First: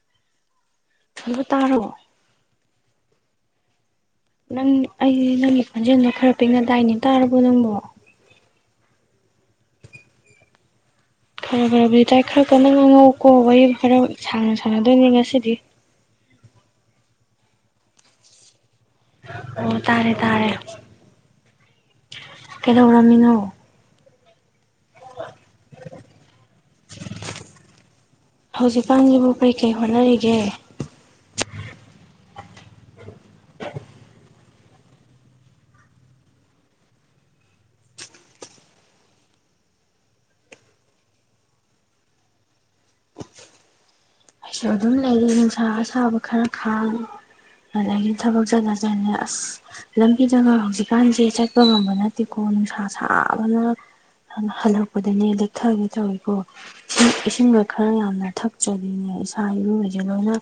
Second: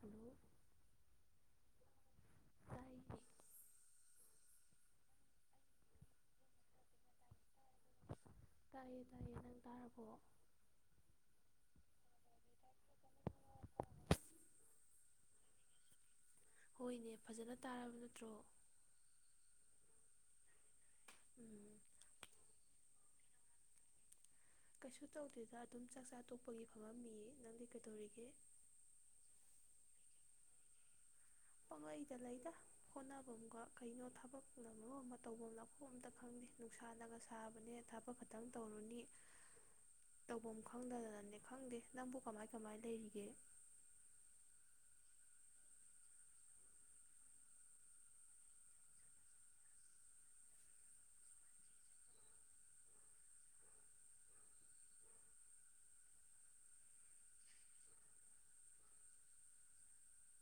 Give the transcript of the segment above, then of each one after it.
hello ꯊꯂ ꯇꯥꯔꯣ ꯇꯥꯏꯌꯦ ꯅꯪ ꯑꯩꯗꯤ ꯅꯪꯒꯤ ꯈꯣꯟꯖꯦꯜꯗꯣ ꯈꯔ ꯄꯤꯅ ꯂꯥꯛꯏꯅꯦ ꯇꯥꯔꯕꯣ ꯅꯪꯕꯣ ꯇꯥꯏꯌꯦ ꯇꯥꯏꯌꯦ ꯅꯪ ꯇꯥꯔꯕꯣ ꯈꯔ ꯈꯔꯕꯨꯗꯤ ꯏꯇꯥꯏ ꯈꯔ ꯀꯟꯅ ꯉꯥꯡꯉꯧꯀꯣ ꯋꯥꯔꯤ ꯈꯔ ꯁꯥꯡꯅ ꯁꯥꯟꯅꯗꯣꯏꯅꯤ ꯉꯁꯤꯗꯤ ꯍꯣꯏꯅꯦ ꯐꯖꯅ ꯇꯥꯔꯕ ꯅꯠꯇ꯭ꯔꯣ ꯑꯣ ꯇꯥꯔꯦ ꯇꯥꯔꯦ ꯎꯝ ꯀꯩꯗꯧꯔꯝꯃꯤꯅꯣ ꯀꯩꯁꯨ ꯇꯧꯗꯣꯏꯦꯗ ꯑꯗꯨꯝ ꯆꯥꯛ ꯆꯥ ꯇꯣꯛꯄꯒꯤ ꯐꯝꯝꯃꯤꯌꯦ ꯅꯪꯗꯤ ꯀꯩꯗꯧꯔꯤꯒꯦ ꯌꯦ ꯄꯥꯉꯩꯗ ꯂꯩꯗ ꯍꯣꯠꯐꯝꯒ ꯀꯩꯅꯣ ꯊꯕꯛꯅ ꯃꯔꯣ ꯑꯃ ꯇꯧꯐꯝ ꯅꯐꯣ ꯑꯝꯇ ꯈꯪꯗꯦ ꯅꯨꯡꯁꯥꯅꯒ ꯁꯥꯕꯅꯦ ꯊꯕꯛ ꯈꯛꯇꯪ ꯇꯧꯔꯨꯅꯤ ꯇꯧꯐꯝ ꯈꯪꯗꯗꯅꯅꯦ ꯈꯪꯗꯦ ꯅꯪꯕꯨ ꯀꯃꯥꯏ ꯀꯃꯥꯏ ꯂꯩꯔꯤꯒꯦ ꯑꯩꯁꯨ ꯑꯗꯨꯝ ꯂꯩꯔꯦ ꯅꯨꯡꯁꯥ ꯑꯁꯥꯕ ꯈꯔ ꯈꯥꯡꯉ ꯑꯗꯒꯤ ꯊꯕꯛ ꯆꯠꯊ ꯆꯅꯤ ꯑꯁ ꯂꯝꯕꯤꯗꯒ ꯍꯧꯖꯤꯛꯀꯥꯟꯁꯦ ꯆꯠꯄ ꯉꯝꯕ ꯅꯠꯇꯦꯀꯣ ꯅꯨꯡꯁꯥ ꯁꯥꯕꯅ ꯍꯜꯂꯛꯄꯗꯅꯦ ꯂꯦꯛꯊꯒꯦ ꯇꯧꯋꯤꯀꯣ ꯏꯁꯤꯡꯒ ꯈꯔ ꯌꯥꯝꯅ ꯊꯛꯆꯔꯤꯅꯦ ꯁꯥ ꯏꯔꯨꯕꯁꯦ ꯂꯣꯏꯅ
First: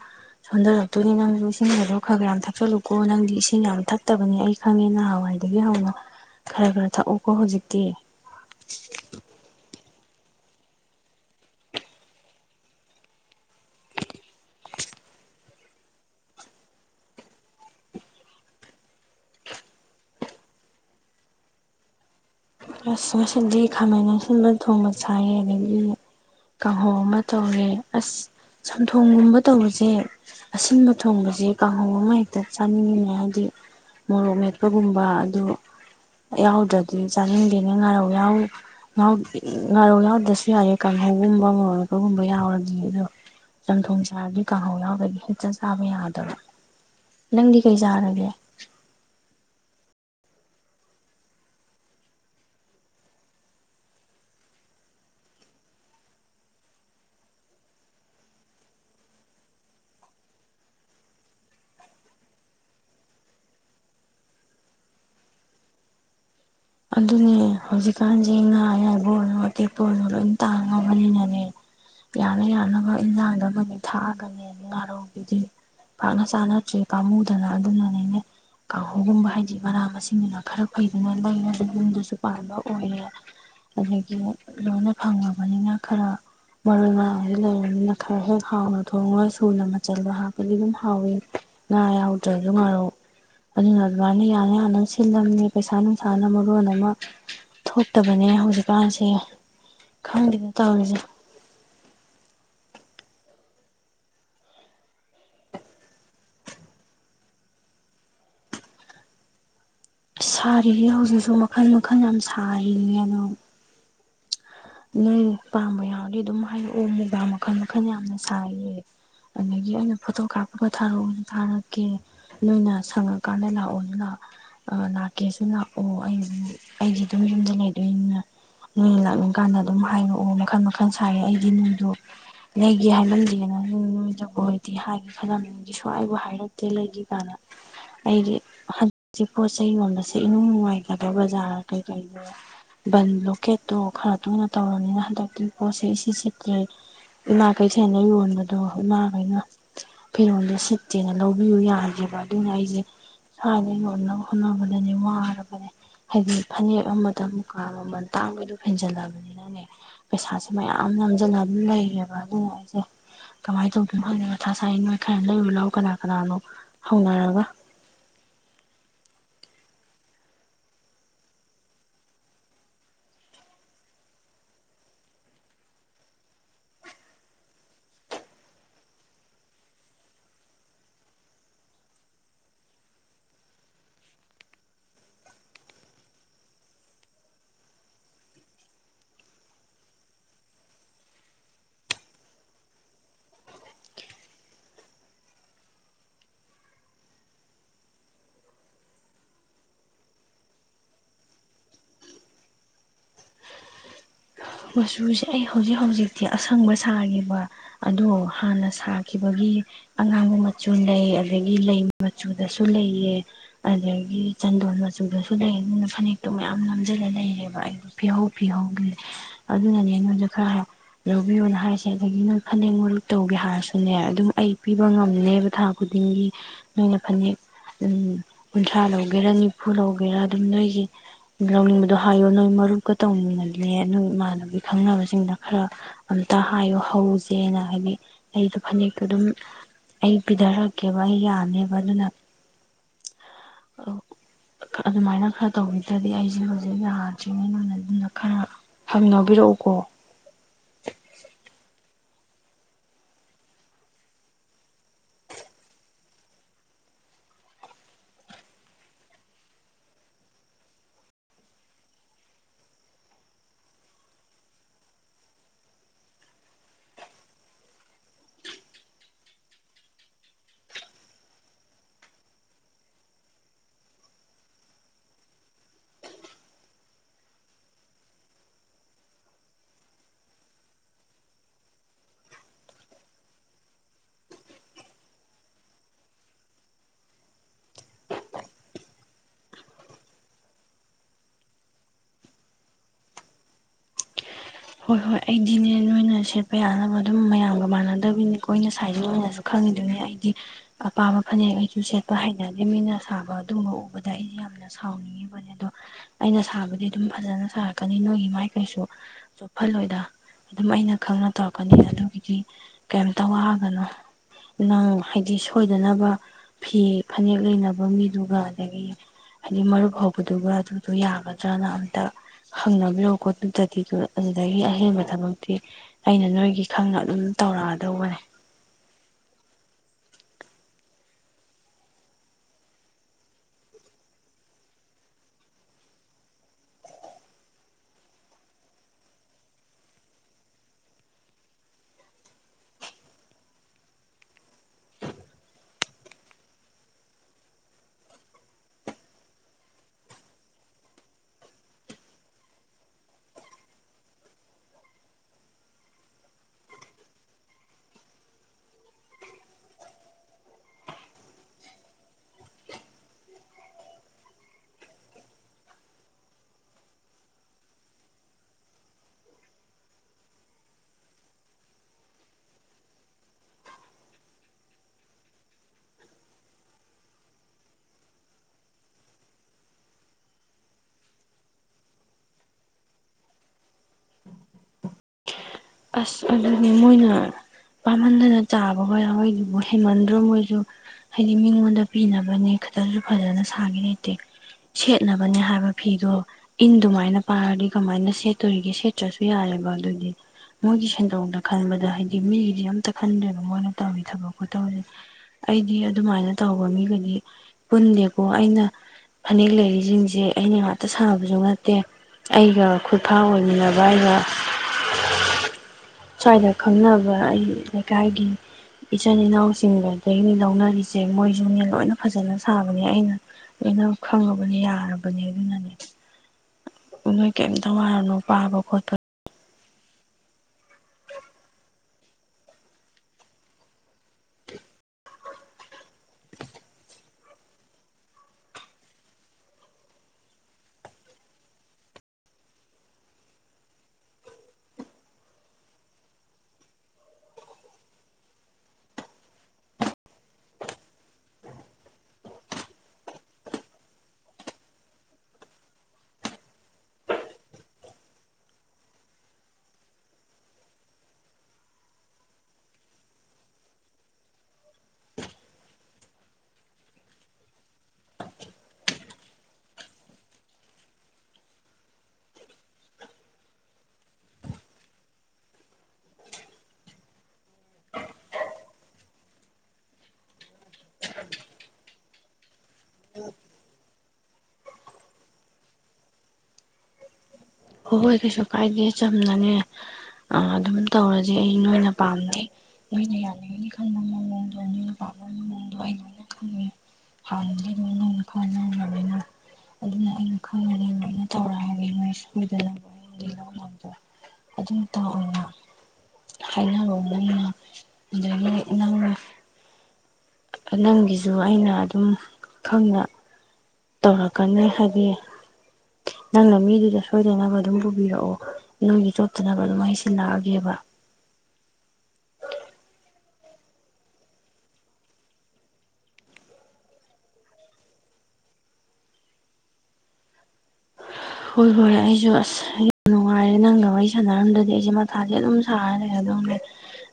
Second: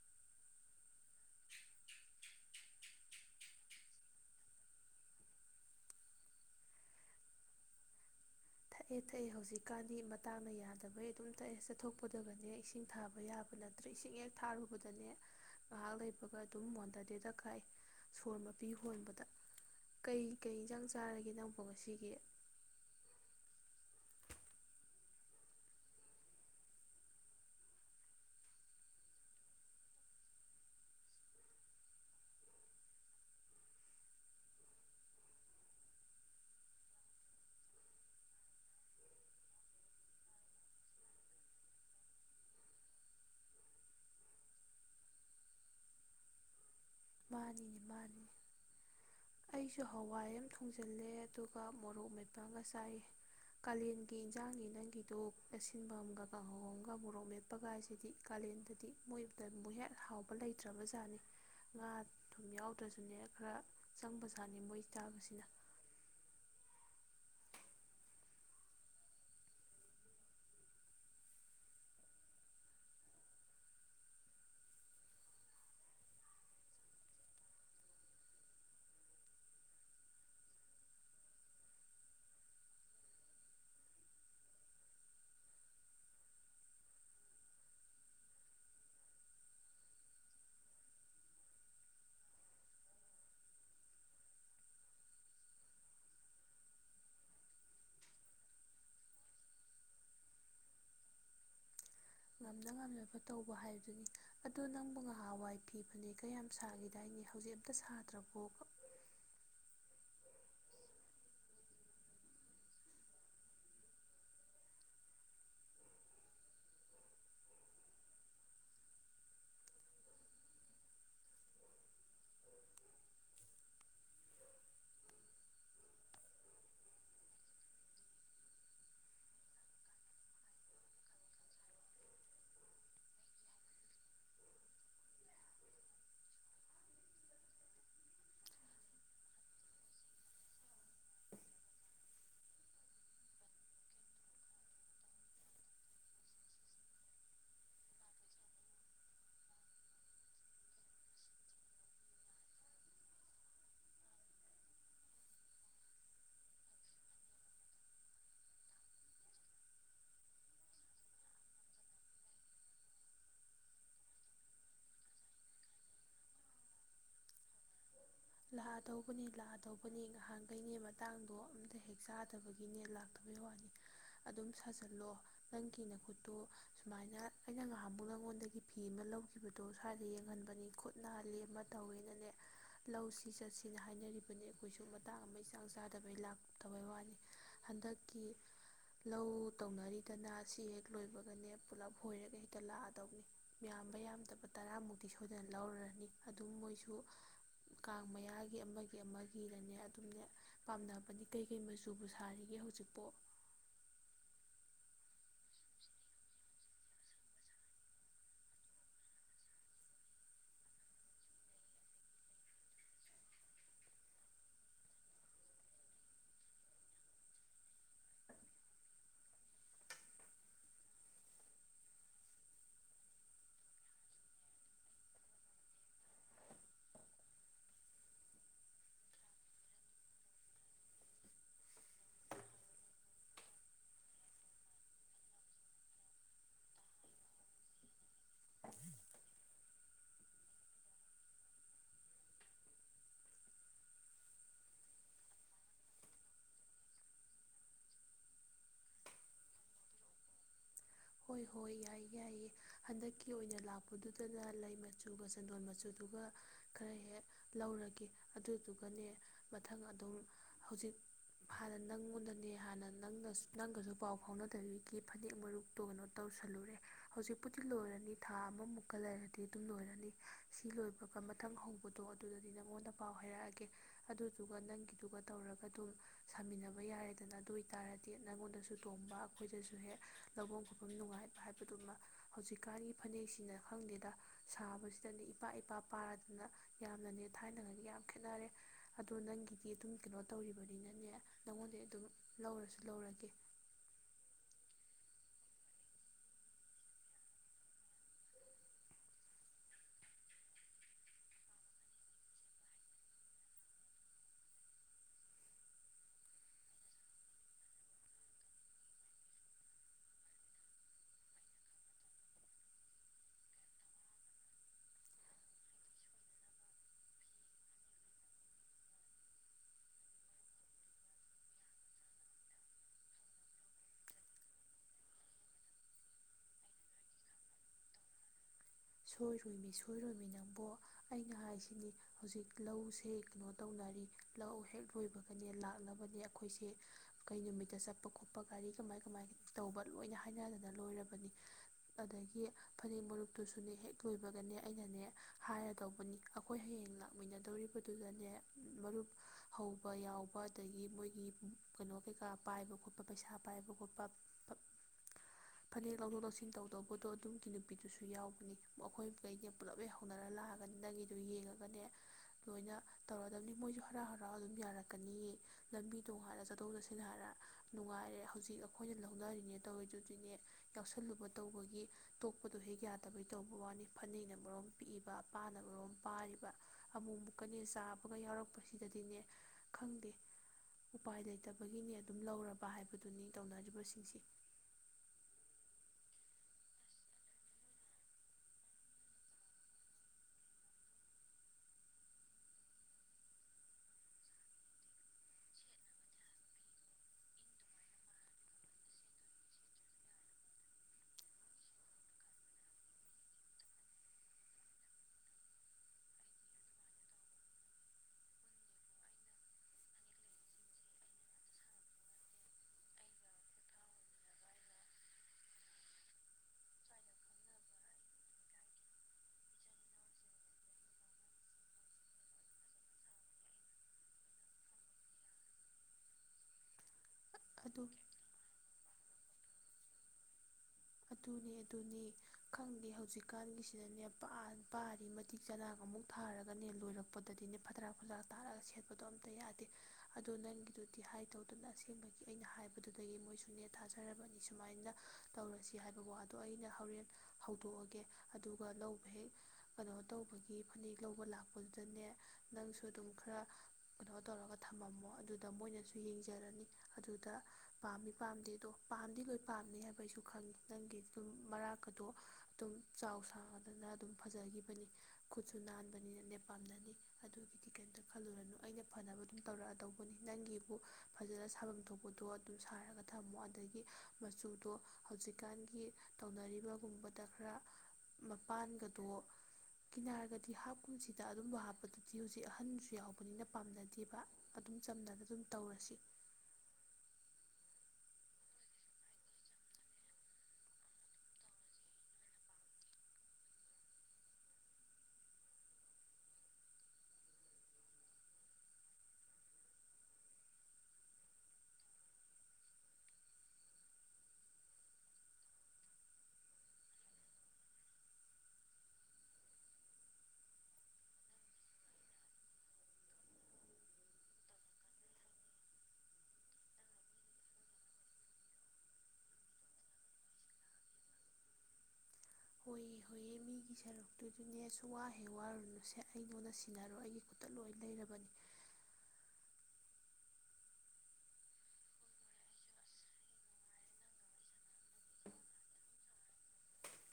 ꯁꯣꯟꯊꯔꯛꯇꯣꯏꯅꯤ ꯅꯪꯁꯨ ꯏꯁꯤꯡꯗꯗꯣ ꯈꯔ ꯈꯔ ꯌꯥꯝ ꯊꯛꯆꯜꯂꯨꯀꯣ ꯅꯪꯗꯤ ꯏꯁꯤꯡ ꯌꯥꯝ ꯊꯛꯇꯕꯅꯦ ꯑꯩ ꯈꯪꯉꯦ ꯅꯍꯥꯟꯋꯥꯏꯗꯒꯤ ꯍꯧꯅ ꯈꯔ ꯈꯔ ꯊꯛꯎꯀꯣ ꯍꯧꯖꯤꯛꯇꯤ ꯊꯛꯑꯦ ꯊꯛꯑꯦ ꯍꯧꯖꯤꯛꯀꯥꯟꯗꯤ ꯇꯥꯡꯅ ꯌꯥꯗꯕꯩ ꯑꯗꯨꯝ ꯇ ꯆꯠꯊꯣꯛꯄꯗꯒꯅꯦ ꯏꯁꯤꯡ ꯊꯥꯕ ꯌꯥꯕ ꯅꯠꯇ꯭ꯔꯦ ꯏꯁꯤꯡ ꯍꯦꯛ ꯊꯥꯔꯨ ꯕꯗꯅꯦ ꯉꯥꯏꯍꯥꯛ ꯂꯩꯕꯒ ꯑꯗꯨꯝ ꯋꯥꯟꯊꯗꯦ ꯗ ꯈꯥꯛꯏ ꯁꯣꯔ ꯃꯥꯄꯤ ꯍꯣꯟꯕꯗ ꯀꯩꯀꯩ ꯏꯟꯖꯥꯡ ꯆꯥꯔꯒꯦ ꯅꯪꯕ ꯉꯁꯤꯒꯤ ꯑꯁ ꯉꯁꯤꯗꯤ ꯈꯥꯃꯦꯟ ꯑꯁꯤꯟꯕ ꯊꯣꯡꯕ ꯁꯥꯏꯑ ꯑꯗꯒꯤ ꯀꯥꯡꯍꯧ ꯑꯃ ꯇꯧꯔꯦ ꯑꯁ ꯁꯝꯊꯣꯡꯒꯨꯝꯕ ꯇꯧꯕꯁꯦ ꯑꯁꯤꯟꯕ ꯊꯣꯡꯕꯁꯦ ꯀꯥꯡꯍꯧ ꯑꯃ ꯍꯦꯛꯇ ꯆꯥꯅꯤꯡꯉꯤꯅꯦ ꯍꯥꯏꯕꯗꯤ ꯃꯣꯔꯣꯛ ꯃꯦꯠꯄꯒꯨꯝꯕ ꯑꯗꯨ ꯌꯥꯎꯗ꯭ꯔꯗꯤ ꯆꯥꯅꯤꯡꯗꯦꯅ ꯉꯥꯔꯧ ꯌꯥ ꯉꯥꯔꯧ ꯌꯥꯎꯗ꯭ꯔꯁꯨ ꯌꯥꯔꯦ ꯀꯥꯡꯍꯧꯒꯨꯝꯕ ꯃꯣꯔꯣꯀꯒꯨꯝꯕ ꯌꯥꯎꯔꯗꯤ ꯑꯗꯣ ꯆꯝꯊꯣꯡ ꯆꯥꯔꯗꯤ ꯀꯥꯡꯍꯧ ꯌꯥꯎꯗꯗꯤ ꯍꯦꯛꯇ ꯆꯥꯕ ꯌꯥꯗꯕ ꯅꯪꯗꯤ ꯀꯩ ꯃꯥꯅꯤꯅꯦ ꯆꯥꯔꯒꯦ ꯃꯥꯅꯤꯅꯦ ꯑꯩꯁꯨ ꯍꯋꯥꯏ ꯑꯃ ꯊꯨꯡꯖꯤꯜꯂꯦ ꯑꯗꯨꯒ ꯃꯣꯔꯣꯛ ꯃꯦꯠꯄꯒ ꯆꯥꯏꯑ ꯀꯥꯂꯦꯟꯒꯤ ꯏꯟꯖꯥꯡꯅꯤ ꯅꯪꯒꯤꯗꯣꯛ ꯑꯁꯤꯟꯐꯝꯒ ꯀꯥꯡꯥꯍꯣꯝꯒ ꯃꯣꯔꯣꯛ ꯃꯦꯠꯄꯒ ꯍꯥꯏꯁꯤꯗꯤ ꯀꯥꯂꯦꯟꯗꯗꯤ ꯃꯣꯏꯗ ꯑꯃꯨꯛ ꯍꯠ ꯍꯥꯎꯕ ꯂꯩꯇ꯭ꯔꯕꯖꯥꯠꯅꯤ ꯉꯥ ꯊꯨꯝ ꯌꯥꯎꯗ꯭ꯔꯁꯨꯅꯦ ꯈꯔ ꯆꯪꯕꯖꯥꯠꯅꯤ ꯃꯣꯏ ꯆꯥꯕꯁꯤꯅ ꯑꯗꯨꯅꯦ ꯍꯧꯖꯤꯛꯀꯥꯟꯁꯦ ꯉꯥ ꯑꯌꯥꯏꯕ ꯑꯣꯏꯔꯣ ꯑꯇꯦꯛꯄ ꯑꯣꯏꯔꯣ ꯂꯣꯏ ꯇꯥꯡꯉꯕꯅꯤꯅꯅꯦ ꯌꯥꯅ ꯌꯥꯅꯕ ꯏꯟꯖꯥꯡꯗꯕꯒꯤ ꯊꯥꯛꯑꯒꯅꯦ ꯉꯥꯔꯧꯒꯤꯗꯤ ꯄꯥꯛꯅ ꯆꯥꯅꯗ꯭ꯔꯦ ꯀꯥꯡꯃꯨꯗꯅ ꯑꯗꯨꯅꯅꯦꯅꯦ ꯀꯥꯡꯍꯨꯒꯨꯝꯕ ꯍꯥꯏꯗꯤ ꯃꯅꯥ ꯃꯁꯤꯡꯗꯨꯅ ꯈꯔ ꯐꯩꯗꯅ ꯂꯩꯔꯅꯤ ꯑꯗꯨ ꯌꯨꯝꯗꯁꯨ ꯄꯥꯟꯕ ꯑꯣꯏꯌꯦ ꯑꯗꯒꯤ ꯂꯣꯏꯅ ꯐꯪꯉꯕꯅꯤꯅ ꯈꯔ ꯃꯔꯣꯏ ꯃꯔꯥꯡꯁꯦ ꯂꯩꯔꯕꯅꯤꯅ ꯈꯔ ꯍꯦꯛ ꯍꯥꯎꯅ ꯊꯣꯡꯉ ꯁꯨꯅ ꯃꯆꯜꯗꯣ ꯍꯥꯞꯄꯗꯤ ꯑꯗꯨꯝ ꯍꯥꯎꯏꯤ ꯉꯥ ꯌꯥꯎꯗ꯭ꯔꯁꯨ ꯉꯔꯧ ꯑꯗꯨꯅ ꯑꯗꯨꯃꯥꯏꯅ ꯌꯥꯅ ꯌꯥꯅ ꯁꯤꯜꯂꯝꯃꯤ ꯄꯩꯁꯥ ꯅꯨꯡꯁꯥꯅ ꯃꯔ ꯂꯣꯟ ꯑꯃ ꯊꯣꯛꯇꯕꯅꯦ ꯍꯧꯖꯤꯛꯀꯥꯟꯁꯦ ꯈꯪꯗꯦꯅ ꯇꯧꯔꯤꯁꯦ ꯉꯝꯅ ꯉꯝꯅꯕ ꯇꯧꯕ ꯍꯥꯏꯕꯗꯨꯅꯤ ꯑꯗꯨꯗ ꯅꯪꯕꯨ ꯉꯍꯥꯟꯋꯥꯏ ꯄꯤꯕꯅꯦ ꯀꯌꯥꯝ ꯁꯥꯈꯤꯗꯏꯅꯤ ꯍꯧꯖꯤꯛ ꯑꯝꯇ ꯁꯥꯗ꯭ꯔꯕꯣ ꯁꯥꯔꯤꯁ ꯍꯧꯖꯤꯛꯁꯨ ꯃꯈꯜ ꯃꯈꯜ ꯌꯥꯝ ꯁꯥꯔꯤꯌꯦ ꯑꯗꯣ ꯅꯣꯏ ꯄꯥꯝꯕ ꯌꯥꯎꯔꯗꯤ ꯑꯗꯨꯝ ꯍꯥꯏꯔꯛꯑꯣ ꯃꯣꯕꯥꯏꯜ ꯃꯈꯜ ꯃꯈꯜ ꯌꯥꯝꯅ ꯁꯥꯏꯌꯦ ꯑꯗꯒꯤ ꯑꯩꯅ ꯐꯣꯇꯣ ꯀꯥꯞꯄꯒ ꯊꯥꯔꯛꯑꯣꯁꯨ ꯊꯥꯔꯛꯀꯦ ꯅꯣꯏꯅ ꯁꯪꯉꯀꯥꯟꯗ ꯂꯥꯛꯑꯣ ꯑꯗꯨꯅ ꯂꯥꯛꯀꯦꯁꯨ ꯂꯥꯛꯑꯣ ꯑꯩ ꯑꯩꯗꯤ ꯑꯗꯨꯝ ꯌꯨꯝꯗ ꯂꯩꯗꯣꯏꯅꯤꯅ ꯅꯣꯏꯅ ꯂꯥꯛꯅꯤꯡ ꯀꯥꯟꯗ ꯑꯗꯨꯝ ꯍꯥꯏꯔꯛꯑꯣ ꯃꯈꯜ ꯃꯈꯜ ꯁꯥꯏꯌꯦ ꯑꯩꯗꯤ ꯅꯣꯏꯗꯣ ꯂꯩꯒꯦ ꯍꯥꯏꯔꯝꯗꯦꯅ ꯅꯣꯏꯗꯕꯨ ꯑꯣꯏꯔꯗꯤ ꯍꯥꯏꯒꯦ ꯈꯜꯂꯝꯒꯤ ꯁ꯭ꯋꯥꯏꯕꯨ ꯍꯥꯏꯔꯛꯇꯦ ꯂꯩꯈꯤ ꯀꯥꯟꯅ ꯑꯩꯒꯤ ꯍꯧꯖꯤꯛꯇꯤ ꯄꯣꯠ ꯆꯩ ꯌꯣꯟꯕꯁꯦ ꯏꯅꯨꯡ ꯅꯨꯡꯉꯥꯏꯒꯗꯕ ꯕꯖꯥꯔ ꯀꯩꯀꯩꯗꯣ ꯕꯟ ꯕ꯭ꯂꯣꯀꯦꯠꯇꯣ ꯈꯔ ꯑꯗꯨꯅ ꯇꯧꯔꯕꯅꯤꯅ ꯍꯟꯗꯛꯇꯤ ꯄꯣꯠꯁꯦ ꯏ ꯁꯤꯠꯇ꯭ꯔꯦ ꯏꯃꯥꯈꯩꯊꯦꯜꯅ ꯌꯣꯟꯕꯗꯣ ꯏꯃꯥꯈꯩꯅ ꯐꯤꯔꯣꯜꯗꯣ ꯁꯤꯠꯇꯦꯅ ꯂꯧꯕꯤꯌꯨ ꯌꯥꯗꯦꯕ ꯑꯗꯨꯅ ꯑꯩꯁꯦ ꯁꯨꯋꯥꯏꯗ ꯌꯣꯟꯅꯕ ꯍꯣꯠꯅꯕꯗꯅꯦ ꯋꯥꯔꯕꯅꯦ ꯍꯥꯏꯗꯤ ꯐꯅꯦꯛ ꯑꯃꯗ ꯃꯨꯀꯥ ꯃꯃꯜ ꯇꯥꯡꯕꯩꯗꯣ ꯍꯦꯟꯖꯜꯂꯕꯅꯤ ꯅꯤꯅꯅꯦ ꯄꯩꯁꯥꯁꯦ ꯃꯌꯥꯝ ꯅꯝꯁꯤꯜꯂ ꯑꯗꯨꯝ ꯂꯩꯌꯦꯕ ꯑꯗꯨꯅ ꯑꯩꯁꯦ ꯀꯃꯥꯏꯅ ꯇꯧꯗꯣꯏꯅꯣ ꯍꯥꯏꯪꯗ ꯃ ꯊ ꯁꯥꯏ ꯅꯣꯏ ꯈꯔ ꯂꯩꯔꯨ ꯂꯥꯛꯥꯎ ꯀꯅꯥ ꯀꯅꯥꯅꯣ ꯍꯧꯅꯔꯒ ꯂꯥꯛꯑꯗꯧꯕꯅꯦ ꯂꯥꯛꯑꯗꯧꯕꯅꯦ ꯉꯍꯥꯟꯈꯩꯅꯦ ꯃꯇꯥꯡꯗꯣ ꯑꯝꯇ ꯍꯦꯛ ꯆꯥꯗꯕꯒꯤꯅꯦ ꯂꯥꯛꯇꯕꯒꯤ ꯋꯥꯅꯤ ꯑꯗꯨꯝ ꯁꯥꯖꯜꯂꯣ ꯅꯪꯒꯤ ꯅ ꯈꯨꯨꯠꯇꯨ ꯁꯨꯃꯥꯏꯅ ꯑꯩꯅ ꯉꯥꯏꯍꯥꯛꯃꯨꯛ ꯅꯪꯉꯣꯟꯗꯒꯤ ꯐꯤ ꯑꯃ ꯂꯧꯈꯤꯕꯗꯣ ꯁ꯭ꯋꯥꯏꯗ ꯌꯦꯡꯍꯟꯕꯅꯤ ꯈꯨꯠ ꯂꯦꯝꯃ ꯇꯧꯋꯦꯅꯅꯦ ꯂꯧꯁꯤ ꯆꯠꯁꯤꯅ ꯍꯥꯏꯅꯔꯤꯕꯅꯤ ꯑꯩꯈꯣꯏꯁꯨ ꯃꯇꯥꯡ ꯑꯃ ꯆꯥꯡ ꯆꯥꯗꯕꯩ ꯂꯥꯛꯇꯕꯩ ꯋꯥꯅꯤ ꯍꯟꯗꯛꯀꯤ ꯂꯧ ꯇꯧꯅꯔꯤꯗꯅ ꯁꯤ ꯍꯦꯛ ꯂꯣꯏꯕꯒꯅꯦ ꯄꯨꯂꯞ ꯍꯣꯏꯔꯒ ꯍꯦꯛꯇ ꯂꯥꯛꯑꯗꯧꯅꯤ ꯌꯥꯝꯕ ꯌꯥꯝꯗꯕ ꯇꯔꯥꯃꯨꯛꯇꯤ ꯁꯣꯏꯗꯅ ꯂꯧꯔꯅꯤ ꯑꯗꯨꯝ ꯃꯣꯏꯁꯨ ꯀꯥꯡ ꯃꯌꯥꯒꯤ ꯑꯃꯒꯤ ꯑꯃꯒꯤꯅꯅꯦ ꯑꯗꯨꯝꯅꯦ ꯄꯥꯝꯅꯕꯅꯤ ꯀꯩ ꯀꯩ ꯃꯆꯨꯕꯨ ꯁꯥꯔꯤꯒꯦ ꯍꯧꯖꯤꯛꯄꯥꯎ ꯃꯆꯨꯁꯦ ꯑꯩ ꯍꯧꯖꯤꯛ ꯍꯧꯖꯤꯛꯇꯤ ꯑꯁꯪꯕ ꯁꯥꯈꯤꯕ ꯑꯗꯣ ꯍꯥꯟꯅ ꯁꯥꯈꯤꯕꯒꯤ ꯑꯉꯥꯡꯕ ꯃꯆꯨ ꯂꯩ ꯑꯗꯒꯤ ꯂꯩ ꯃꯆꯨꯗꯁꯨ ꯂꯩꯑ ꯑꯗꯒꯤ ꯆꯟꯗꯣꯟ ꯃꯆꯨꯗꯁꯨ ꯂꯩ ꯑꯗꯨꯅ ꯐꯅꯦꯛꯇꯣ ꯃꯌꯥꯝ ꯅꯝꯖꯂ ꯂꯩꯔꯦꯕ ꯑꯩꯗꯣ ꯐꯤꯍꯧ ꯐꯤꯍꯧꯒꯤ ꯑꯗꯨꯅꯅꯦ ꯅꯣꯏꯗ ꯈꯔ ꯂꯧꯕꯤꯌꯣꯅ ꯍꯥꯏꯁꯦ ꯑꯗꯒꯤ ꯅꯣꯏ ꯐꯅꯦꯛ ꯃꯔꯨꯞ ꯇꯧꯒꯦ ꯍꯥꯏꯔꯁꯨꯅꯦ ꯑꯗꯨꯝ ꯑꯩ ꯄꯤꯕ ꯉꯝꯅꯦꯕ ꯊꯥ ꯈꯨꯗꯤꯡꯒꯤ ꯅꯣꯏꯅ ꯐꯅꯦꯛ ꯀꯨꯟꯊ꯭ꯔꯥ ꯂꯧꯒꯦꯔꯥ ꯅꯤꯐꯨ ꯂꯧꯒꯦꯔꯥ ꯑꯗꯨꯝ ꯅꯣꯏꯒꯤ ꯂꯧꯅꯤꯡꯕꯗꯣ ꯍꯥꯏꯌꯣ ꯅꯣꯏ ꯃꯔꯨꯞꯀ ꯇꯧꯅꯤꯡꯉꯅꯦ ꯅꯣꯏ ꯏꯃꯥꯅ ꯍꯥꯏ ꯈꯪꯅꯕꯁꯤꯡꯗ ꯈꯔ ꯑꯝꯇ ꯍꯥꯏꯌꯣ ꯍꯧꯁꯦꯅ ꯍꯥꯏꯗꯤ ꯑꯩꯗꯣ ꯐꯅꯦꯛꯇꯣ ꯑꯗꯨꯝ ꯑꯩ ꯄꯤꯊꯔꯛꯀꯦꯕ ꯑꯩ ꯌꯥꯅꯦꯕ ꯑꯗꯨꯅ ꯑꯗꯨꯃꯥꯏꯅ ꯈꯔ ꯇꯧꯕꯤꯗ꯭ꯔꯗꯤ ꯑꯩꯁꯦ ꯍꯧꯖꯤꯛ ꯌꯥꯗ꯭ꯔꯤꯉꯩꯩꯅꯗ ꯑꯗꯨꯅ ꯈꯔ ꯐꯪꯅꯕꯤꯔꯛꯎꯀꯣ ꯍꯣꯏ ꯍꯣꯏ ꯌꯥꯏꯌꯦ ꯌꯥꯏꯌꯦ ꯍꯟꯗꯛꯀꯤ ꯑꯣꯏꯅ ꯂꯥꯛꯄꯗꯨꯗꯅ ꯂꯩ ꯃꯆꯨꯒ ꯆꯟꯗꯣꯣꯟ ꯃꯆꯨꯗꯨꯒ ꯈꯔ ꯍꯦꯛ ꯂꯧꯔꯒꯦ ꯑꯗꯨꯗꯨꯒꯅꯦ ꯃꯊꯪ ꯑꯗꯨꯝ ꯍꯧꯖꯤꯛ ꯍꯥꯟꯅ ꯅꯪꯉꯣꯟꯗꯅꯦ ꯍꯥꯟꯅ ꯅ ꯅꯪꯒꯁꯨ ꯄꯥꯎ ꯐꯥꯎꯅꯗꯔꯤꯒꯤ ꯐꯅꯦꯛ ꯃꯔꯨꯞ ꯀꯩꯅꯣ ꯇꯧꯁꯜꯂꯨꯔꯦ ꯍꯧꯖꯤꯛꯄꯨꯗꯤ ꯂꯣꯏꯔꯅꯤ ꯊꯥ ꯑꯃꯃꯨꯛꯀ ꯂꯩꯔꯗꯤ ꯑꯗꯨꯝ ꯂꯣꯏꯔꯅꯤ ꯁꯤ ꯂꯣꯏꯕꯒ ꯃꯊꯪ ꯍꯧꯕꯗꯣ ꯑꯗꯨꯗꯗꯤ ꯅꯪꯉꯣꯟꯗ ꯄꯥꯎ ꯍꯥꯏꯔꯛꯑꯒꯦ ꯑꯗꯨꯗꯨꯒ ꯅꯪꯒꯤꯗꯨꯒ ꯇꯧꯔꯒ ꯑꯗꯨꯝ ꯁꯥꯃꯤꯟꯅꯕ ꯌꯥꯔꯦꯗꯅ ꯑꯗꯨ ꯑꯣꯏꯇꯥꯔꯗꯤ ꯅꯪꯉꯣꯟꯗꯁꯨ ꯇꯣꯡꯕ ꯑꯩꯈꯣꯏꯗꯁꯨ ꯍꯦꯛ ꯂꯧꯐꯝ ꯈꯨꯐꯝ ꯅꯨꯡꯉꯥꯏꯕ ꯍꯥꯏꯕꯗꯨꯃ ꯍꯧꯖꯤꯛꯀꯥꯟꯒꯤ ꯐꯅꯦꯛꯁꯤꯅ ꯈꯪꯗꯦꯗ ꯁꯥꯕꯁꯤꯗꯅꯦ ꯏꯄꯥ ꯏꯄꯥ ꯄꯥꯔꯗꯅ ꯌꯥꯝꯅꯅꯦ ꯊꯥꯏꯅꯉꯅꯤ ꯌꯥꯝ ꯈꯦꯠꯅꯔꯦ ꯑꯗꯣ ꯅꯪꯒꯤꯗꯤ ꯑꯗꯨꯝ ꯀꯩꯅꯣ ꯇꯧꯔꯤꯕꯅꯤꯅꯅꯦ ꯅꯉꯣꯟꯗꯩ ꯑꯗꯨꯝ ꯂꯧꯔꯁꯨ ꯂꯧꯔꯒꯦ ꯍꯣꯏ ꯍꯣꯏ ꯑꯩꯗꯤꯅꯦ ꯅꯣꯏꯅ ꯁꯦꯠꯄ ꯌꯥꯅꯕ ꯑꯗꯨꯝ ꯃꯌꯥꯝꯒ ꯃꯥꯟꯅꯗꯕꯤꯅꯤ ꯀꯣꯏꯅ ꯁꯥꯏꯖ ꯑꯣꯏꯅꯁꯨ ꯈꯪꯉꯤꯗꯨꯅꯦ ꯑꯩꯗꯤ ꯑꯄꯥꯕ ꯐꯅꯦꯛ ꯑꯩꯁꯨ ꯁꯦꯠꯄ ꯍꯩꯅꯗꯦ ꯃꯤꯅ ꯁꯥꯕ ꯑꯗꯨꯝꯕ ꯎꯕꯗ ꯑꯩꯁꯦ ꯌꯥꯝꯅ ꯁꯥꯎꯅꯤꯡꯉꯤꯕꯅꯦ ꯑꯗꯣ ꯑꯩꯅ ꯁꯥꯕꯗꯤ ꯑꯗꯨꯝ ꯐꯖꯅ ꯁꯥꯔꯛꯀꯅꯤ ꯅꯣꯏꯒꯤ ꯃꯥꯏꯀꯩꯁꯨ ꯍꯜꯂꯣꯏꯗ ꯑꯗꯨꯝ ꯑꯩꯅ ꯈꯪꯅ ꯇꯧꯔꯛꯀꯅꯤ ꯑꯗꯨꯒꯤꯗꯤ ꯀꯩꯝꯇ ꯋꯥꯒꯅꯣ ꯅꯪ ꯍꯥꯏꯗꯤ ꯁꯣꯏꯗꯅꯕ ꯐꯤ ꯐꯅꯦꯛ ꯂꯩꯅꯕ ꯃꯤꯗꯨꯒ ꯑꯗꯒꯤ ꯍꯥꯏꯗꯤ ꯃꯔꯨꯞ ꯍꯧꯕꯗꯨꯒ ꯑꯗꯨꯗꯣ ꯌꯥꯒꯗ꯭ꯔꯅ ꯑꯝꯇ ꯍꯪꯅꯕꯤꯔꯛ ꯈꯣꯨꯗꯗꯤꯗꯨ ꯑꯗꯨꯗꯒꯤ ꯑꯍꯦꯟꯕ ꯊꯕꯛꯇꯤ ꯑꯩꯅ ꯅꯣꯏꯒꯤ ꯈꯪꯅ ꯑꯗꯨꯝ ꯇꯧꯔꯛꯑꯗꯧꯕꯅꯦ ꯁꯣꯏꯔꯣꯏꯃꯤ ꯁꯣꯏꯔꯣꯏꯃꯤ ꯅꯪꯕꯨꯣ ꯑꯩꯅ ꯍꯥꯏꯁꯤꯅꯤ ꯍꯧꯖꯤꯛ ꯂꯧꯁꯦ ꯀꯩꯅꯣ ꯇꯧꯅꯔꯤ ꯂꯧ ꯍꯦꯛ ꯂꯣꯏꯕꯒꯅꯦ ꯂꯥꯛꯂꯅꯕꯅꯦ ꯑꯩꯈꯣꯏꯁꯦ ꯀꯩ ꯅꯨꯃꯤꯠꯇ ꯆꯠꯄ ꯈꯣꯠꯄ ꯒꯥꯔꯤ ꯀꯃꯥꯏ ꯀꯃꯥꯏ ꯇꯧꯕ ꯂꯣꯏꯅ ꯍꯥꯏꯅꯗꯅ ꯂꯣꯏꯔꯕꯅꯤ ꯑꯗꯒꯤ ꯐꯅꯦꯛ ꯃꯔꯨꯞ ꯑꯗꯨꯨꯁꯨꯅꯦ ꯍꯦꯛ ꯂꯣꯏꯕꯒꯅꯦ ꯑꯩꯅꯅꯦ ꯍꯥꯏꯔꯗꯧꯕꯅꯤ ꯑꯩꯈꯣꯏ ꯍꯌꯦꯡ ꯂꯥꯛꯃꯤꯟꯅꯗꯧꯔꯤꯕꯗꯨꯗꯅꯦ ꯃꯔꯨꯞ ꯍꯧꯕ ꯌꯥꯎꯕ ꯑꯗꯒꯤ ꯃꯣꯏꯒꯤ ꯀꯩꯅꯣ ꯀꯩꯀꯥ ꯄꯥꯏꯕ ꯈꯣꯠꯄ ꯄꯩꯁꯥ ꯄꯥꯏꯕ ꯈꯣꯠꯄ ꯐꯅꯦꯛ ꯂꯧꯊꯣꯛ ꯂꯧꯁꯤꯟ ꯇꯧꯗꯧꯕꯗꯣ ꯑꯗꯨꯝꯒꯤ ꯅꯨꯄꯤꯗꯨꯁꯨ ꯌꯥꯎꯕꯅꯤ ꯑꯩꯈꯣꯏ ꯀꯩꯗꯤ ꯄꯨꯂꯞ ꯍꯦꯛ ꯍꯧꯅꯔ ꯂꯥꯛꯑꯒꯅꯤ ꯅꯪꯒꯤꯗꯨ ꯌꯦꯡꯉꯒꯅꯦ ꯂꯣꯏꯅ ꯇꯧꯔꯗꯕꯅꯤ ꯃꯣꯏꯁꯨ ꯍꯔꯥꯎ ꯍꯔꯥꯎ ꯑꯗꯨꯝ ꯌꯥꯔꯛꯀꯅꯤꯌꯦ ꯂꯝꯕꯤ ꯇꯣꯡꯉꯥꯟꯅ ꯆꯠꯊꯣꯛ ꯆꯠꯁꯤꯟ ꯍꯥꯏꯔ ꯅꯨꯡꯉꯥꯏꯔꯦ ꯍꯧꯖꯤꯛ ꯑꯩꯈꯣꯏꯅ ꯂꯧꯅꯔꯤꯅꯦ ꯇꯧꯔꯤꯗꯨꯗꯤꯅꯦ ꯌꯥꯎꯁꯜꯂꯨꯕ ꯇꯧꯕꯒꯤ ꯇꯣꯛꯄꯗꯣ ꯍꯦꯛ ꯌꯥꯗꯕꯩ ꯇꯧꯕ ꯋꯥꯅꯤ ꯐꯅꯩꯅ ꯃꯔꯣꯝ ꯄꯤꯛꯏꯕ ꯑꯄꯥꯅꯕ ꯃꯔꯣꯝ ꯄꯥꯔꯤꯕ ꯑꯃꯨꯛ ꯃꯨꯛꯀꯅꯦ ꯆꯥꯕꯒ ꯌꯥꯎꯔꯛꯄꯁꯤꯗꯗꯤꯅꯦ ꯈꯪꯗꯦ ꯎꯄꯥꯏ ꯂꯩꯇꯕꯒꯤꯅꯦ ꯑꯗꯨꯝ ꯂꯧꯔꯕ ꯍꯥꯏꯕꯗꯨꯅꯤ ꯇꯧꯅꯔꯤꯕꯁꯤꯡꯁꯤ ꯑꯁ ꯑꯗꯨꯅꯦ ꯃꯣꯏꯅ ꯄꯥꯝꯍꯟꯗꯅ ꯆꯥꯕꯒ ꯌꯥꯎꯋꯦꯗꯨꯕꯨ ꯍꯦꯃꯟꯗ꯭ꯔꯣ ꯃꯣꯏꯁꯨ ꯍꯥꯏꯗꯤ ꯃꯤꯉꯣꯟꯗ ꯄꯤꯅꯕꯅꯦ ꯈꯤꯇꯁꯨ ꯐꯖꯅ ꯁꯥꯈꯤ ꯂꯩꯇꯦ ꯁꯦꯠꯅꯕꯅꯦ ꯍꯥꯏꯕ ꯐꯤꯗꯣ ꯏꯟ ꯑꯗꯨꯃꯥꯏꯅ ꯄꯥꯔꯗꯤ ꯀꯃꯥꯏꯅ ꯁꯦꯠꯇꯣꯔꯤꯒꯦ ꯁꯦꯠꯇ꯭ꯔꯁꯨ ꯌꯥꯔꯦꯕ ꯑꯗꯨꯗꯤ ꯃꯣꯏꯒꯤ ꯁꯦꯟꯗꯣꯡꯗ ꯈꯟꯕꯗ ꯍꯥꯏꯗꯤ ꯃꯤꯒꯤꯗꯤ ꯑꯝꯇ ꯈꯟꯗ꯭ꯔꯦꯗ ꯃꯣꯏꯅ ꯇꯧꯔꯤ ꯊꯕꯛ ꯈꯣꯠꯇꯕꯁꯦ ꯑꯩꯗꯤ ꯑꯗꯨꯃꯥꯏꯅ ꯇꯧꯕ ꯃꯤꯒꯗꯤ ꯄꯨꯟꯗꯦꯀꯣ ꯑꯩꯅ ꯐꯅꯦꯛ ꯂꯩꯔꯤꯁꯤꯡꯁꯦ ꯑꯩꯅ ꯉꯥꯛꯇ ꯁꯅꯕꯁꯨ ꯅꯠꯇꯦ ꯑꯩꯒ ꯈꯨꯠꯐꯥ ꯑꯣꯏꯃꯤꯟꯅꯕ ꯑꯩꯒ ꯁ꯭ꯋꯥꯏꯗ ꯈꯪꯅꯕ ꯑꯩ ꯂꯩꯀꯥꯏꯒꯤ ꯏꯆꯤꯟ ꯏꯅꯥꯎꯁꯤꯡꯒꯗꯒꯤꯅꯤ ꯂꯧꯅꯔꯤꯁꯦ ꯃꯣꯏꯁꯨꯅꯦ ꯂꯣꯏꯅ ꯐꯖꯅ ꯁꯥꯕꯅꯦ ꯑꯩꯅ ꯂꯣꯏꯅ ꯈꯪꯉꯕꯅꯦ ꯌꯥꯔꯕꯅꯦ ꯑꯗꯨꯅꯅꯦ ꯅꯣꯏ ꯑꯗꯨ ꯀꯩꯝꯇꯉꯥꯏꯔꯅꯣ ꯄꯥꯕ ꯈꯣꯠꯄ ꯑꯗꯨꯅꯦ ꯑꯗꯨꯅꯤ ꯈꯪꯗꯦ ꯍꯧꯖꯤꯛꯀꯥꯟꯒꯤꯁꯤꯅꯅꯦ ꯄꯥꯔꯤ ꯃꯇꯤꯛ ꯆꯔꯥꯡꯒ ꯑꯃꯨꯛ ꯊꯥꯔꯒꯅꯦ ꯂꯣꯏꯔꯛꯄꯗꯗꯤꯅꯦ ꯐꯗ꯭ꯔꯥꯛ ꯐꯗ꯭ꯔꯥꯛ ꯊꯥꯔꯒ ꯁꯦꯠꯄꯗꯣ ꯑꯝꯇ ꯌꯥꯗꯦ ꯑꯗꯨ ꯅꯪꯒꯤꯗꯨꯗꯤ ꯍꯥꯏ ꯇꯧꯗꯅ ꯑꯁꯦꯡꯕꯒꯤ ꯑꯩꯅ ꯍꯥꯏꯕꯗꯨꯗꯒꯤ ꯃꯣꯏꯁꯨꯅꯦ ꯊꯥꯖꯔꯕꯅꯤ ꯁꯨꯃꯥꯏꯅ ꯇꯧꯔꯁꯤ ꯍꯥꯏꯕ ꯋꯥꯗꯣ ꯑꯩꯅ ꯍꯣꯔꯦꯟ ꯍꯧꯗꯣꯛꯑꯒꯦ ꯑꯗꯨꯒ ꯂꯧꯕ ꯍꯦꯛ ꯀꯩꯅꯣ ꯇꯧꯕꯒꯤ ꯐꯅꯦꯛ ꯂꯧꯕ ꯂꯥꯛꯄꯗꯨꯗꯅꯦ ꯅꯪꯁꯨ ꯑꯗꯨꯝ ꯈꯔ ꯀꯩꯅꯣ ꯇꯧꯔꯒ ꯊꯝꯃꯝꯃꯣ ꯑꯗꯨꯗ ꯃꯣꯏꯅꯁꯨ ꯌꯦꯡꯖꯔꯅꯤ ꯑꯗꯨꯗ ꯄꯥꯝꯃꯤ ꯄꯥꯝꯗꯦ ꯑꯗꯣ ꯄꯥꯝꯗꯤ ꯂꯣꯏ ꯄꯥꯝꯅꯤ ꯍꯥꯏꯕ ꯑꯩꯁꯨ ꯈꯪꯉꯤ ꯅꯪꯒꯤ ꯑꯗꯨꯝ ꯃꯔꯥꯛꯀꯗꯣ ꯑꯗꯨꯝ ꯆꯥꯎ ꯁꯥꯡꯗꯅ ꯑꯗꯨꯝ ꯐꯖꯈꯤꯕꯅꯤ ꯈꯨꯠꯁꯨ ꯅꯥꯟꯕꯅꯤꯅꯅꯦꯦ ꯄꯥꯝꯅꯅꯤ ꯑꯗꯨꯒꯤ ꯀ ꯀꯝꯇ ꯈꯜꯂꯨꯔꯅꯨ ꯑꯩꯅ ꯐꯅꯕ ꯑꯗꯨꯝ ꯇꯧꯔꯛꯑꯗꯧꯕꯅꯤ ꯅꯪꯒꯤꯕꯨ ꯐꯖꯅ ꯁꯥꯐꯝ ꯊꯣꯛꯄꯗꯣ ꯑꯗꯨꯝ ꯁꯥꯔꯒ ꯊꯝꯃꯣ ꯑꯗꯒꯤ ꯃꯆꯨꯗꯣ ꯍꯧꯖꯤꯛ ꯏꯖꯤꯀꯥꯟꯒꯤ ꯇꯧꯅꯔꯤꯕꯒꯨꯝꯕꯗ ꯈꯔ ꯃꯄꯥꯟꯒꯗꯣ ꯀꯤꯅ ꯍꯥꯏꯔꯒꯗꯤ ꯍꯥꯞꯀꯨꯝꯁꯤꯗ ꯑꯗꯨꯝꯕ ꯍꯥꯞꯄꯗꯨꯗꯤ ꯍꯧꯖꯤꯛ ꯑꯍꯟꯁꯨ ꯌꯥꯎꯕꯅꯤꯅ ꯄꯥꯝꯅꯗꯦꯕ ꯑꯗꯨꯝ ꯆꯝꯅꯅ ꯑꯗꯨꯝ ꯇꯧꯔꯁꯤ ꯍꯣꯏ ꯍꯣꯏ ꯀꯩꯁꯨ ꯀꯥꯏꯗꯦ ꯆꯝꯅꯅꯦ ꯑꯗꯨꯝ ꯇꯧꯔꯗꯤ ꯑꯩ ꯅꯣꯏꯅ ꯄꯥꯝꯅꯩ ꯅꯣꯏꯅ ꯌꯥꯅꯤꯡꯉꯅꯤ ꯈꯟꯕ ꯃꯑꯣꯡꯗꯣ ꯅꯣꯏꯅ ꯄꯥꯝꯕꯩ ꯃꯑꯣꯡꯗꯣ ꯑꯩ ꯂꯣꯏꯅ ꯈꯪꯉꯦ ꯍꯥꯟꯅꯗꯤ ꯑꯗꯨ ꯅꯣꯏꯅ ꯈꯪꯉꯅꯤꯅ ꯑꯗꯨꯅ ꯑꯩꯅ ꯈꯪꯉꯗꯤ ꯂꯣꯏꯅ ꯇꯧꯔꯛꯑꯅꯤ ꯅꯣꯏꯁꯨ ꯑꯣꯏꯗꯅꯕꯅꯥꯗꯣ ꯑꯗꯨꯝꯇ ꯑꯣꯏꯅ ꯍꯥꯏꯅꯕ ꯃꯤꯅ ꯑꯗꯒꯤ ꯅꯪꯅ ꯅꯪꯒꯤꯁꯨ ꯑꯩꯅ ꯑꯗꯨꯝ ꯈꯪꯅ ꯇꯧꯔꯛꯀꯅꯤ ꯍꯥꯏꯗꯤ ꯅꯪꯅ ꯃꯤꯗꯨꯗ ꯁꯣꯏꯗꯅꯕ ꯑꯗꯨꯝ ꯄꯨꯕꯤꯔꯛꯑꯣ ꯏꯣꯏꯒꯤ ꯆꯣꯇꯅꯕ ꯑꯗꯨꯝ ꯍꯩꯁꯤꯜꯂꯛꯑꯒꯦꯕ ꯍꯣꯏꯑ ꯍꯣꯏꯌꯦ ꯃꯤꯒꯤ ꯁꯦꯔꯨꯛꯇꯨꯗꯨꯅꯦꯁꯨ ꯋꯥꯍꯦ ꯋꯥꯔꯨꯅꯨꯁꯦ ꯑꯩꯉꯣꯟꯗ ꯁꯤꯟꯅꯔꯣ ꯑꯩꯒꯤ ꯈꯨꯠꯇ ꯂꯣꯏ ꯂꯩꯔꯕꯅꯤ ꯍꯣꯏ ꯍꯣꯏ ꯑꯩꯁꯨ ꯑꯁ ꯌꯥꯝ ꯅꯨꯡꯉꯥꯏꯔꯦ ꯅꯪꯒ ꯋꯥꯔꯤ ꯁꯥꯟꯅꯔꯝꯗꯗꯤ ꯑꯩꯁꯦ ꯃꯊꯥꯁꯦ ꯑꯗꯨꯝ ꯁꯥꯔ ꯂꯩꯒꯗꯧꯅꯦ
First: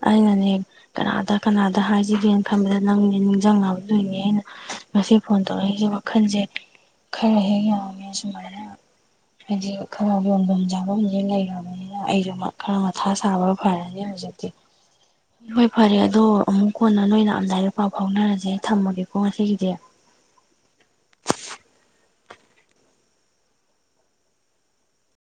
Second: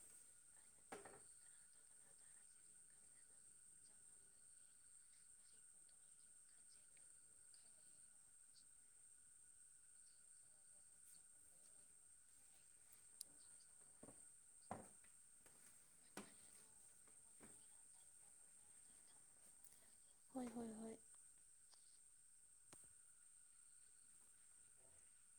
ꯑꯩꯅꯅꯦ ꯀꯅꯥꯗ ꯀꯅꯥꯗ ꯍꯥꯏꯖꯒꯦꯅ ꯈꯟꯕꯗ ꯅꯪꯅꯦ ꯅꯤꯡꯁꯤꯡꯉꯗꯣꯏꯅꯦ ꯑꯩꯅ ꯉꯁꯤ ꯐꯣꯟ ꯇꯧꯔꯛꯏꯁꯦ ꯋꯥꯈꯜꯁꯦ ꯈꯔ ꯍꯦꯛ ꯌꯥꯡꯉꯦ ꯁꯨꯃꯥꯏꯅ ꯍꯥꯏꯗꯤ ꯈꯔ ꯌꯣꯟꯐꯝ ꯆꯥꯐꯝꯁ ꯂꯩꯔꯕꯅꯤꯅ ꯑꯩꯁꯨ ꯈꯔ ꯃꯊꯥ ꯁꯥꯕꯒ ꯐꯔꯅꯤ ꯍꯧꯖꯤꯛꯇꯤ ꯍꯣꯏ ꯐꯔꯦ ꯑꯗꯣ ꯑꯃꯨꯛ ꯀꯣꯟꯅ ꯅꯣꯏꯅ ꯑꯝꯗꯥꯏꯗ ꯄꯥꯎ ꯐꯥꯎꯅꯔꯁꯦ ꯊꯝꯃꯒꯦꯀꯣ ꯉꯁꯤꯒꯤꯗꯤ ꯍꯣꯏ ꯍꯣꯏ ꯍꯣꯏ